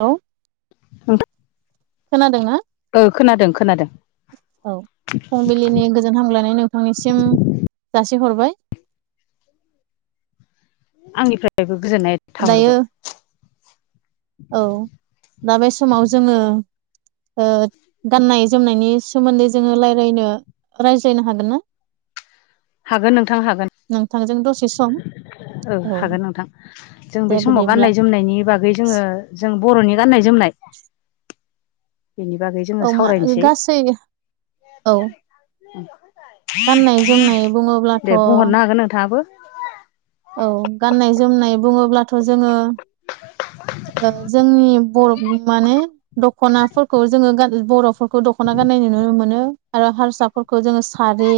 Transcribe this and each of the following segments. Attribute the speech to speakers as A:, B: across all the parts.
A: औ खोनादोंना
B: ओं खोनादों खो
A: औ फुंबिलिनि गोजोन हामलायनाय नोंथांनिसिम जासि हरबाय।
B: आंनिफ्रायबो गोजोननाय थाहरबाय।
A: औ दा बे समाव जोङो। ओ गाननाय जोमनायनि सोमोन्दै जोङो रायज्लायनो रायज्लायनो हागोनना?
B: हागोन नोंथां हागोन।
A: दसे सम
B: औ हागोन नोंथां, जों बे
A: दे
B: समाव
A: बिदिब्ला
B: गाननाय जोमनायनि बागै जोङो जों बर'नि गान्नाय जोमनाय बेनि बागै जोङो
A: औ मा
B: सावरायनोसै।
A: गासै औ गाननाय जोमनाय बुङोब्लाथ'
B: दे बुंहरनो हागोन नोंथाङाबो।
A: औ गाननाय जोमनाय बुङोब्लाथ' जोङो ओ जोंनि बर' माने दख'नाफोरखौ जोङो गान बर'फोरखौ दख'ना गान्नाय नुनो मोनो आरो हारसाफोरखौ जोङो सारि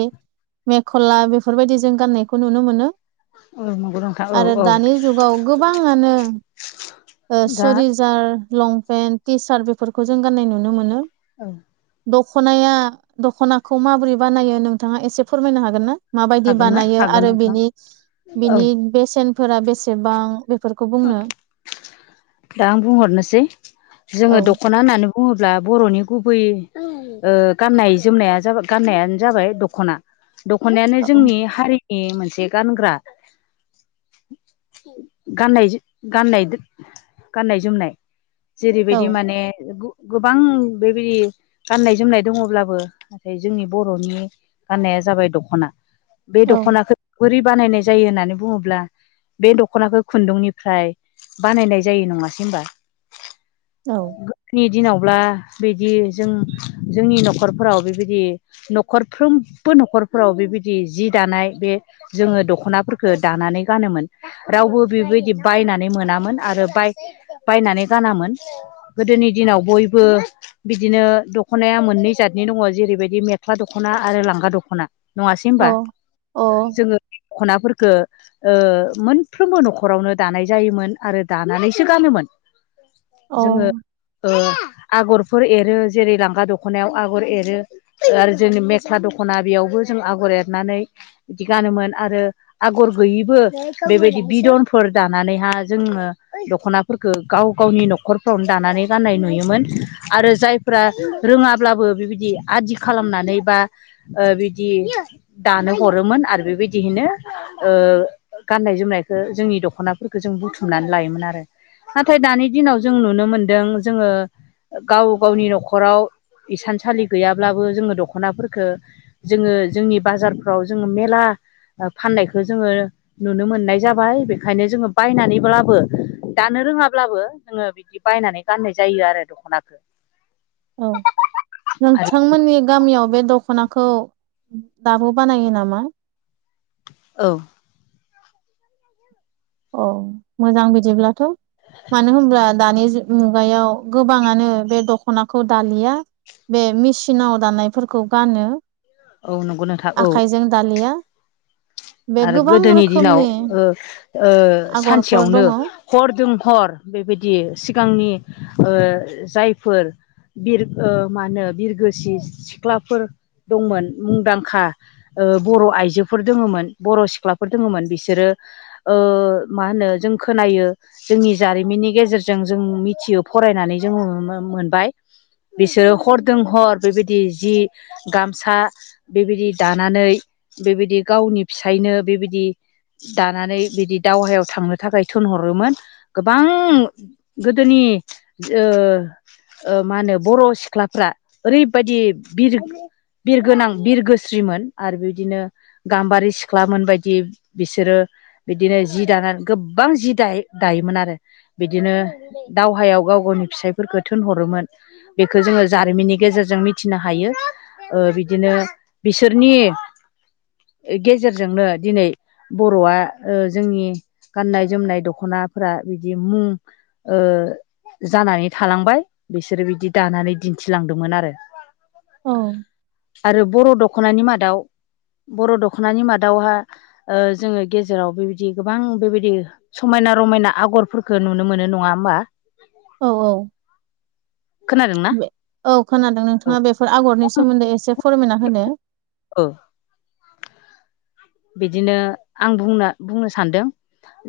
A: मेखला बेफोरबायदि जों गाननायखौ नुनो मोनो।
B: औ नंगौ नोंथां औ
A: आरो
B: औ
A: दानि जुगाव गोबांङानो ओ
B: दा
A: सुरिजार लंपेन्ट टि सार्ट बेफोरखौ जों गाननाय नुनो मोनो।
B: औ
A: दख'नाया दख'नाखौ माबोरै बानायो नोंथाङा एसे फोरमायनो हागोन ना? माबायदि
B: हागोन
A: बानायो
B: हागोन
A: आरो
B: नोंथां
A: बेनि
B: औ
A: बिनि बेसेनफोरा बेसेबां? बेफोरखौ बुंनो
B: दा आं बुंहरनोसै,
A: औ
B: जोङो दख'ना होननानै बुङोब्ला बर'नि गुबै ओ गाननाय-जोमनाय गाननायानो जाबाय दख'ना दख'नायानो
A: औ
B: जोंनि हारि नि मोनसे गानग्रा गाननाय जो गाननाय दो गाननायजोमनाय जेरैबायदि माने गोबां बेबायदि गाननाय-जोमनाय दङब्लाबो नाथाय जोंनि बर'नि गाननाया जाबाय दख'ना। बे
A: औ
B: दख'नाखौ बोरै बानायनाय जायो होननानै बुङोब्ला, बे दख'नाखौ खुन्दुंनिफ्राय बानायनाय जायो। नङासै होनबा?
A: औ
B: दिनावब्ला बिदि जों जोंनि न'खरफोराव बेबायदि न'खरफ्रोमबो न'खरफोराव बेबायदि जि दानाय बे जोङो दख'नाफोरखौ दानानै गानोमोन रावबो बेबायदि बायनानै मोनामोन आरो बाय बायनानै गानामोन गोदोनि दिनाव बयबो बो बिदिनो दख'नाया मोननै जादनि दङ जेरैबायदि मेख्ला दख'ना आरो लांगा दख'ना। नङासै
A: अ
B: होनोमबा?
A: अ औ
B: जोङो दखनाफोरखौ ओ मोनफ्रोमबो न'खर न'खरावनो दानाय जायोमोन आरो दानानैसो गानोमोन जोङो ओ आगरफोर एरो जेरै लांगा दख'नायाव आगर एरो आरो जोंनि मेख्ला दख'ना बेयावबो बो जों आगर एरनानै बिदि गानोमोन आरो आगर गैयैबो बेबायदि बिदन फोर दानानैहा जोङो दख'नाफोरखौ गाव गावनि न'खरफ्रावनो दानानै गाननाय नुयोमोन। आरो जायफ्रा रोङाब्लाबो बिबायदि आदि खालामनानै बा ओ बिदि दानो हरोमोन आरो बेबायदियैनो ओ गाननाय जोमनायखौ जोंनि दख दख'नाफोरखौ जों बुथुमनानै लायोमोन आरो नाथाय दानि दिनाव जों नुनो मोनदों जोङो गाव गावनि न'खराव इसानसालि गैयाब्लाबो जोङो दख'नाफोरखौ जोङो जोंनि बाजारफ्राव जोङो मेला फाननायखौ जोङो नुनो मोननाय जाबाय बेखायनो जोङो बायनानैब्लाबो दानो रोङाब्लाबो जोङो बिदि बायनानै गाननाय जायो आरो दख'नाखौ
A: औ
B: आरो
A: नोंथांमोननि गामियाव बे दख'नाखौ दाबो बानायो नामा?
B: औ।
A: औ मोजां बिदिब्लाथ'। मानो होनब्ला दानि मुगायाव गोबाङानो बे दख'नाखौ दालिया बे मेसिनाव दानायफोरखौ गानो
B: औ नंगौ नोंथां औ
A: आखाइजों दालिया बे
B: आरो
A: गोबां
B: गोदोनि दिनाव
A: रोखोमनि
B: ओ-ओ
A: आगरफोर
B: सानसेयावनो
A: दङ औ
B: हरदों हर बेबायदि सिगांनि ओ जायफोर बिर ओ मा होनो बिरगोसि सिख्लाफोर दंमोन मुंदांखा ओ बर' आइजोफोर दोङोमोन बर' सिख्लाफोर दङमोन बिसोरो ओ मा होनो जों खोनायो जोंनि जारिमिन नि गेजेरजों जों मिथियो फरायनानै जोङो मो-मो मोनबाय। बिसोरो हरदों हर बेबायदि जि गामसा बेबायदि दानानै बेबायदि गावनि फिसायनो बेबायदि दानानै बिदि दावहायाव थांनो थाखाय थिनहरोमोन गोबां गोदोनि नि ओ ओ मा होनो बर' सिख्लाफ्रा ओरैबायदि बिर बिरगोनां बिरगोस्रिमोन आरो बिदिनो गाम्बारि सि ख्लामोन बायदि बिसोरो बिदिनो जि दानानै गोबां जि दा दायोमोन आरो बिदिनो दावहायाव गाव गावनि फिसायफोरखौ थोनहरोमोन बेखौ जोङो जारिमिननि गेजेरजों मिथिनो हायो ओ बिदिनो बिसोरनि गेजेरजोंनो दिनै बर'आ ओ जोंनि गाननाय जोमनाय दख'नाफोरा बिदि मुं ओ जानानै थालांबाय बिसोरो बिदि दानानै दिन्थिलांदोंमोन आरो आरो बर' दख'नानि मादाव बर' दख'नानि मादावहा जोङो गेजेराव बेबायदि गोबां बेबायदि समायना रमायना आगर आगरफोरखौ नुनो मोनो नङा होमबा
A: औ औ।
B: खोनादोंना
A: औ खोनादों
B: औ
A: नोंथाङा बेफोर आगरनि सोमोन्दै एसे फोरमायना होदो।
B: औ बिदिनो आं बुंनो बुंनो सानदों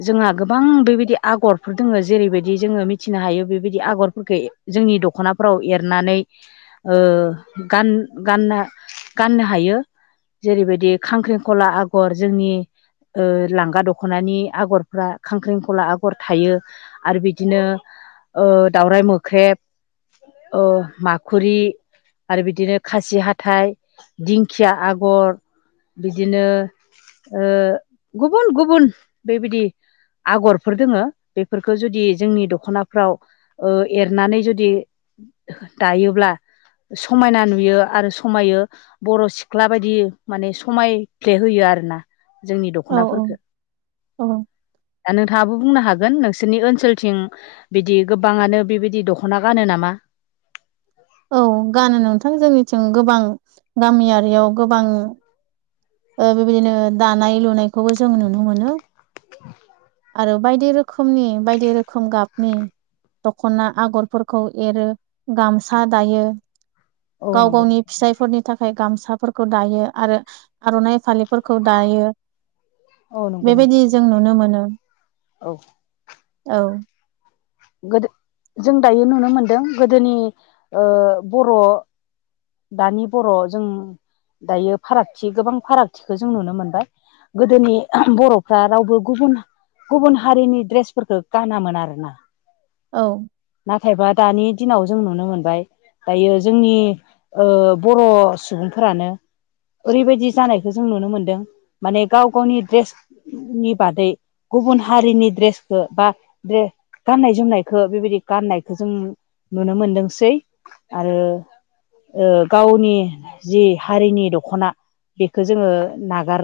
B: जोंहा गोबां बेबायदि आगरफोर दोङो जेरैबायदि जोङो मिथिनो हायो बेबायदि आगरफोरखौ जोंनि दख'नाफ्राव एरनानै ओ गान गानना गाननो हायो जेरैबायदि खांख्रिंखला आगर जोंनि ओ लांगा दख'नानि आगरफ्रा खांख्रेंखला आगर थायो आरो बिदिनो ओ दावराइ मोख्रेब ओ माखुरि आरो बिदिनो खासि हाथाय दिंखिया आगर बिदिनो ओ गुबुन गुबुन बेबायदि आगरफोर दोङो बेफोरखौ जुदि जोंनि दखनाफ्राव ओ एरनानै जुदि दायोब्ला समायना नुयो आरो समायो बर' सिख्ला बायदि माने समायफ्ले होयो आरो ना जोंनि
A: औ औ
B: दख'नाफोरखौ
A: औ
B: दा नोंथाङाबो बुंनो हागोन नोंसोरनि ओनसोलथिं बिदि गोबाङानो बेबायदि दख'ना गानो नामा?
A: औ औ गानो नोंथां जोंनिथिं गोबां गामियारियाव गोबां ओ बेबायदिनो दानाय लुनायखौबो जों नुनो मोनो आरो बायदि रोखोमनि बायदि रोखोम गाबनि दख'ना आगरफोरखौ एरो गामसा दायो।
B: औ
A: गाव
B: नंगौ
A: गावनि
B: नोंथां
A: फिसायफोरनि थाखाय गामसाफोरखौ दायो आरो आर'नाइ फालिफोरखौ दायो
B: औ नंगौ नोंथां
A: बेबायदि
B: औ
A: जों नुनो मोनो
B: औ
A: औ
B: गोदो जों दायो नुनो मोनदों गोदोनि बर' दानि बर' जों दायो फारागथि गोबां फारागथिखौ जों नुनो मोनबाय गोदोनि बर'फ्रा रावबो गुबुन गुबुन हारिनि ड्रेसफोरखौ गानामोन आरोना
A: औ
B: नाथायबा दानि दिनाव जों नुनो मोनबाय दायो जोंनि ओ बर' सुबुंफोरानो ओरैबायदि जानायखौ जों नुनो मोनदों माने गाव गावनि ड्रेसनि बादै गुबुन हारिनि ड्रेसखौ बा गाननाय जोमनायखौ बेबायदि गाननायखौ जों नुनो मोनदोंसै आरो ओ गावनि जि हारिनि दख'ना बेखौ जोङो नागार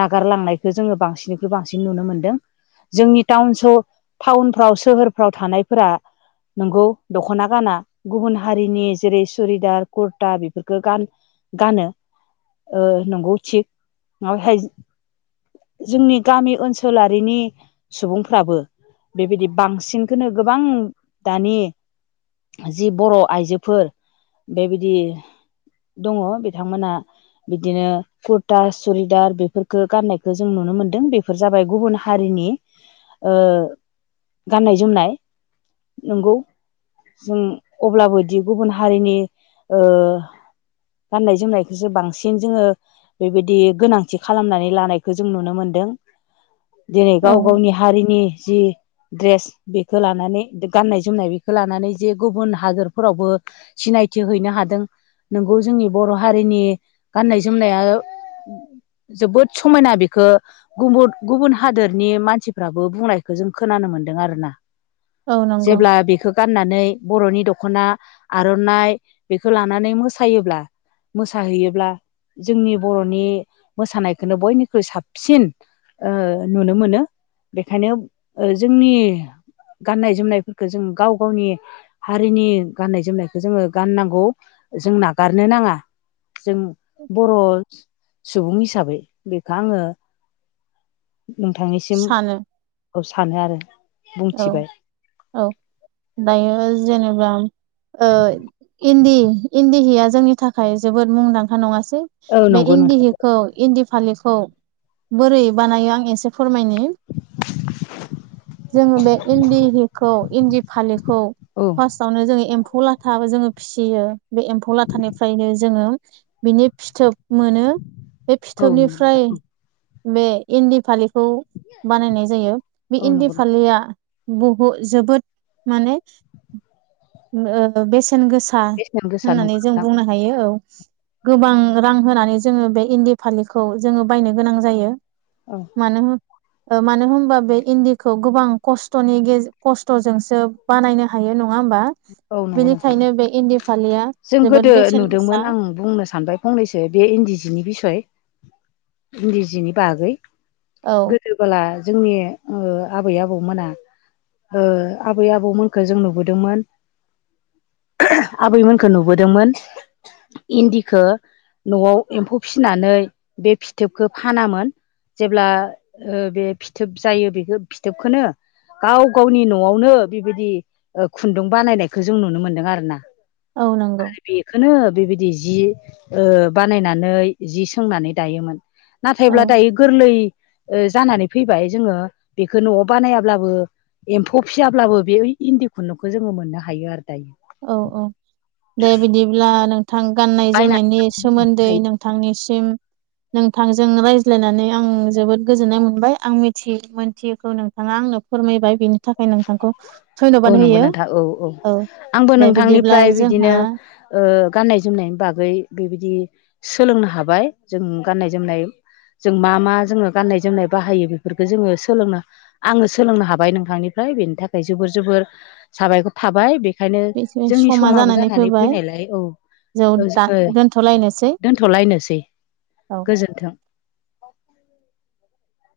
B: नागारलांनायखौ जोङो बांसिन निख्रुइ बांसिन नुनो मोनदों। जोंनि टाउन स टाउनफ्राव सोहोरफ्राव थानायफोरा
A: [inaudible]
B: नंगौ दख'ना गाना गुबुन हारिनि जेरै सुरिदार कुरता बेफोरखौ गान गानो ओ नंगौ थिग माबेहाय जोंनि गामि ओनसोलारिनि सुबुंफ्राबो बेबायदि बांसिनखौनो गोबां दानि जि बर' आइजोफोर बेबायदि दङ बिथांमोना बिदिनो कुरता सुरिदार बेफोरफोरखौ गाननायखौ जों नुनो मोनदों बेफोर जाबाय गुबुन हारि नि ओ गानाय जोमनाय नंगौ जों अब्लाबोदि गुबुन हारिनि ओ गाननाय जोमनायखौसो बांसिन जोङो बेबायदि गोनांथि खालामनानै लानायखौ जों नुनो मोनदों
A: [inaudible]
B: दिनै
A: औ
B: गाव गावनि हारिनि जि ड्रेस बेखौ लानानै गाननाय जोमनाय बेखौ लानानै जे गुबुन हादोरफोरावबो सिनायथि हैनो हादों नोंगौ जोंनि बर' हारिनि गाननाय जोमनाया जोबोद समायना बेखौ गुबु गुबुन हादोरनि मानसिफ्राबो बुंनायखौ जों खोनानो मोनदों आरोना
A: औ नंगौ
B: जेब्ला बेखौ गाननानै बर'नि दख'ना आर'नाइ बेखौ लानानै मोसायोब्ला मोसाहैयोब्ला जोंनि बर'नि मोसानायखौनो बयनिख्रुइ साबसिन ओ नुनो मोनो बेखायनो जोंनि गाननाय जोमनाय फोरखौ जों गाव गावनि हारिनि गाननाय जोमनायखौ जोङो गाननांगौ जों नागारनो नाङा जों बर' सुबुं हिसाबै बेखौ आङो नोंथांनिसिम
A: सानो
B: औ सानो आरो
A: औ
B: बुंथिबाय
A: औ दायो जेनेबा ओ इन्दि इन्दि जिया जोंनि थाखाय जोबोद मुंदांखा नङासै
B: औ
A: बे
B: नंगौ नोंथां
A: इन्दिहिखौ इन्दि फालिखौ बोरै बानायो आं एसे फोरमायनि जोङो बे इन्दि हिखौ, इन्दि फालिखौ
B: औ
A: फार्स्टावनो जोङो एम्फौ लाथाबो जोङो फिसियो, बे एम्फौ लाथानिफ्रायनो जोङो बिनि फिथोब मोनो। बे
B: औ नंगौ नोंथां
A: फिथोबनिफ्राय
B: औ
A: बे इन्दि फालि खौ बानायनाय जायो। बे
B: औ
A: इन्दि
B: नंगौ नोंथां
A: बुहु जोबोद माने ओ बे बेसेन गोसा
B: बेसेन गोसा
A: होननानै
B: नंगौ
A: जों
B: नोंथां
A: बुंनो हायो औ। गोबां रां होनानै जोङो बे इन्दि फालिखौ जोङो बायनो गोनां जायो।
B: औ
A: मानो होम मानो होमबा बे इन्दि खौ गोबां खस्थ'नि गे खस्थ'जोंसो बानायनो हायो न ङा होमबा?
B: औ नंगौ नोंथां
A: बेनिखायनो बे इन्दि फालिया
B: जों
A: जोबोद
B: गोदो
A: बेसेन गोसा
B: नुदोंमोन आं बुंनो सानबाय फंनैसो बे इन्दि जिनि बिसय इन्दि जिनि बागै,
A: औ
B: गोदोबोला जोंनि ओ आबै-आबौमोना ओ आबै आबौमोनखौ जों नुबोदोंमोन आबैमोन खो नुबोदोंमोन इन्दिखो न'आव एम्फौ फिसिनानै बे फिथोबखौ फानामोन जेब्ला ओ बे फिथोब जायो बेखौ फिथोबखौनो गाव गावनि न'आवनो बेबायदि खुन्दुं बानायनायखौ जों नुनो मोनदों आरो ना।
A: औ नंगौ
B: बेखौनो बेबायदि जि ओ बानायनानै जि सोंनानै दायोमोन।
A: औ
B: नाथायब्ला दायो गोरलै जानानै फैबाय जोङो बेखौ न'आव बानायाब्लाबो एम्फौ फियाब्लाबो बे इन्दि खुन्दुंखौ जोङो मोननो हायो आरो दायो।
A: औ औ दे बिदिब्ला नों थां
B: बायनानै
A: गाननाय-जोमनायनि सोमोन्दै
B: हायो
A: नोंथांनिसिम नोंथांजों रायज्लायनानै आं जोबोद गोजोननाय मोनबाय आं मिथि मोनथियखौ नोंथाङा आंनो फोरमायबाय बिनि थाखाय नोंथांखौ
B: औ
A: धन्य'बाद
B: नंगौ
A: होयो।
B: नोंथां औ
A: औ
B: आंबो
A: दे बिदिब्ला
B: नोंथांनिफ्राय
A: जोंहा
B: बिदिनो ओ गाननाय-जोमनायनि बागै बेबायदि सोलोंनो हाबाय जों गाननाय जोमनाय जों मा मा जोङो गाननाय जोमनाय बाहायो बेफोरफोरखौ जोङो सोलोंनो आङो सोलोंनो हाबाय नोंथांनि फ्राय बेनि थाखाय जोबोर जोबोर साबायखर थाबाय। बे खायनो
A: बे
B: जोंनि
A: समा
B: समाबो जानानै
A: फैबाय
B: फैनायलाय औ
A: जौ दा
B: जोङो
A: दोनथ'लायनोसै
B: दोनथ'लायनोसै
A: औ
B: गोजोन्थों।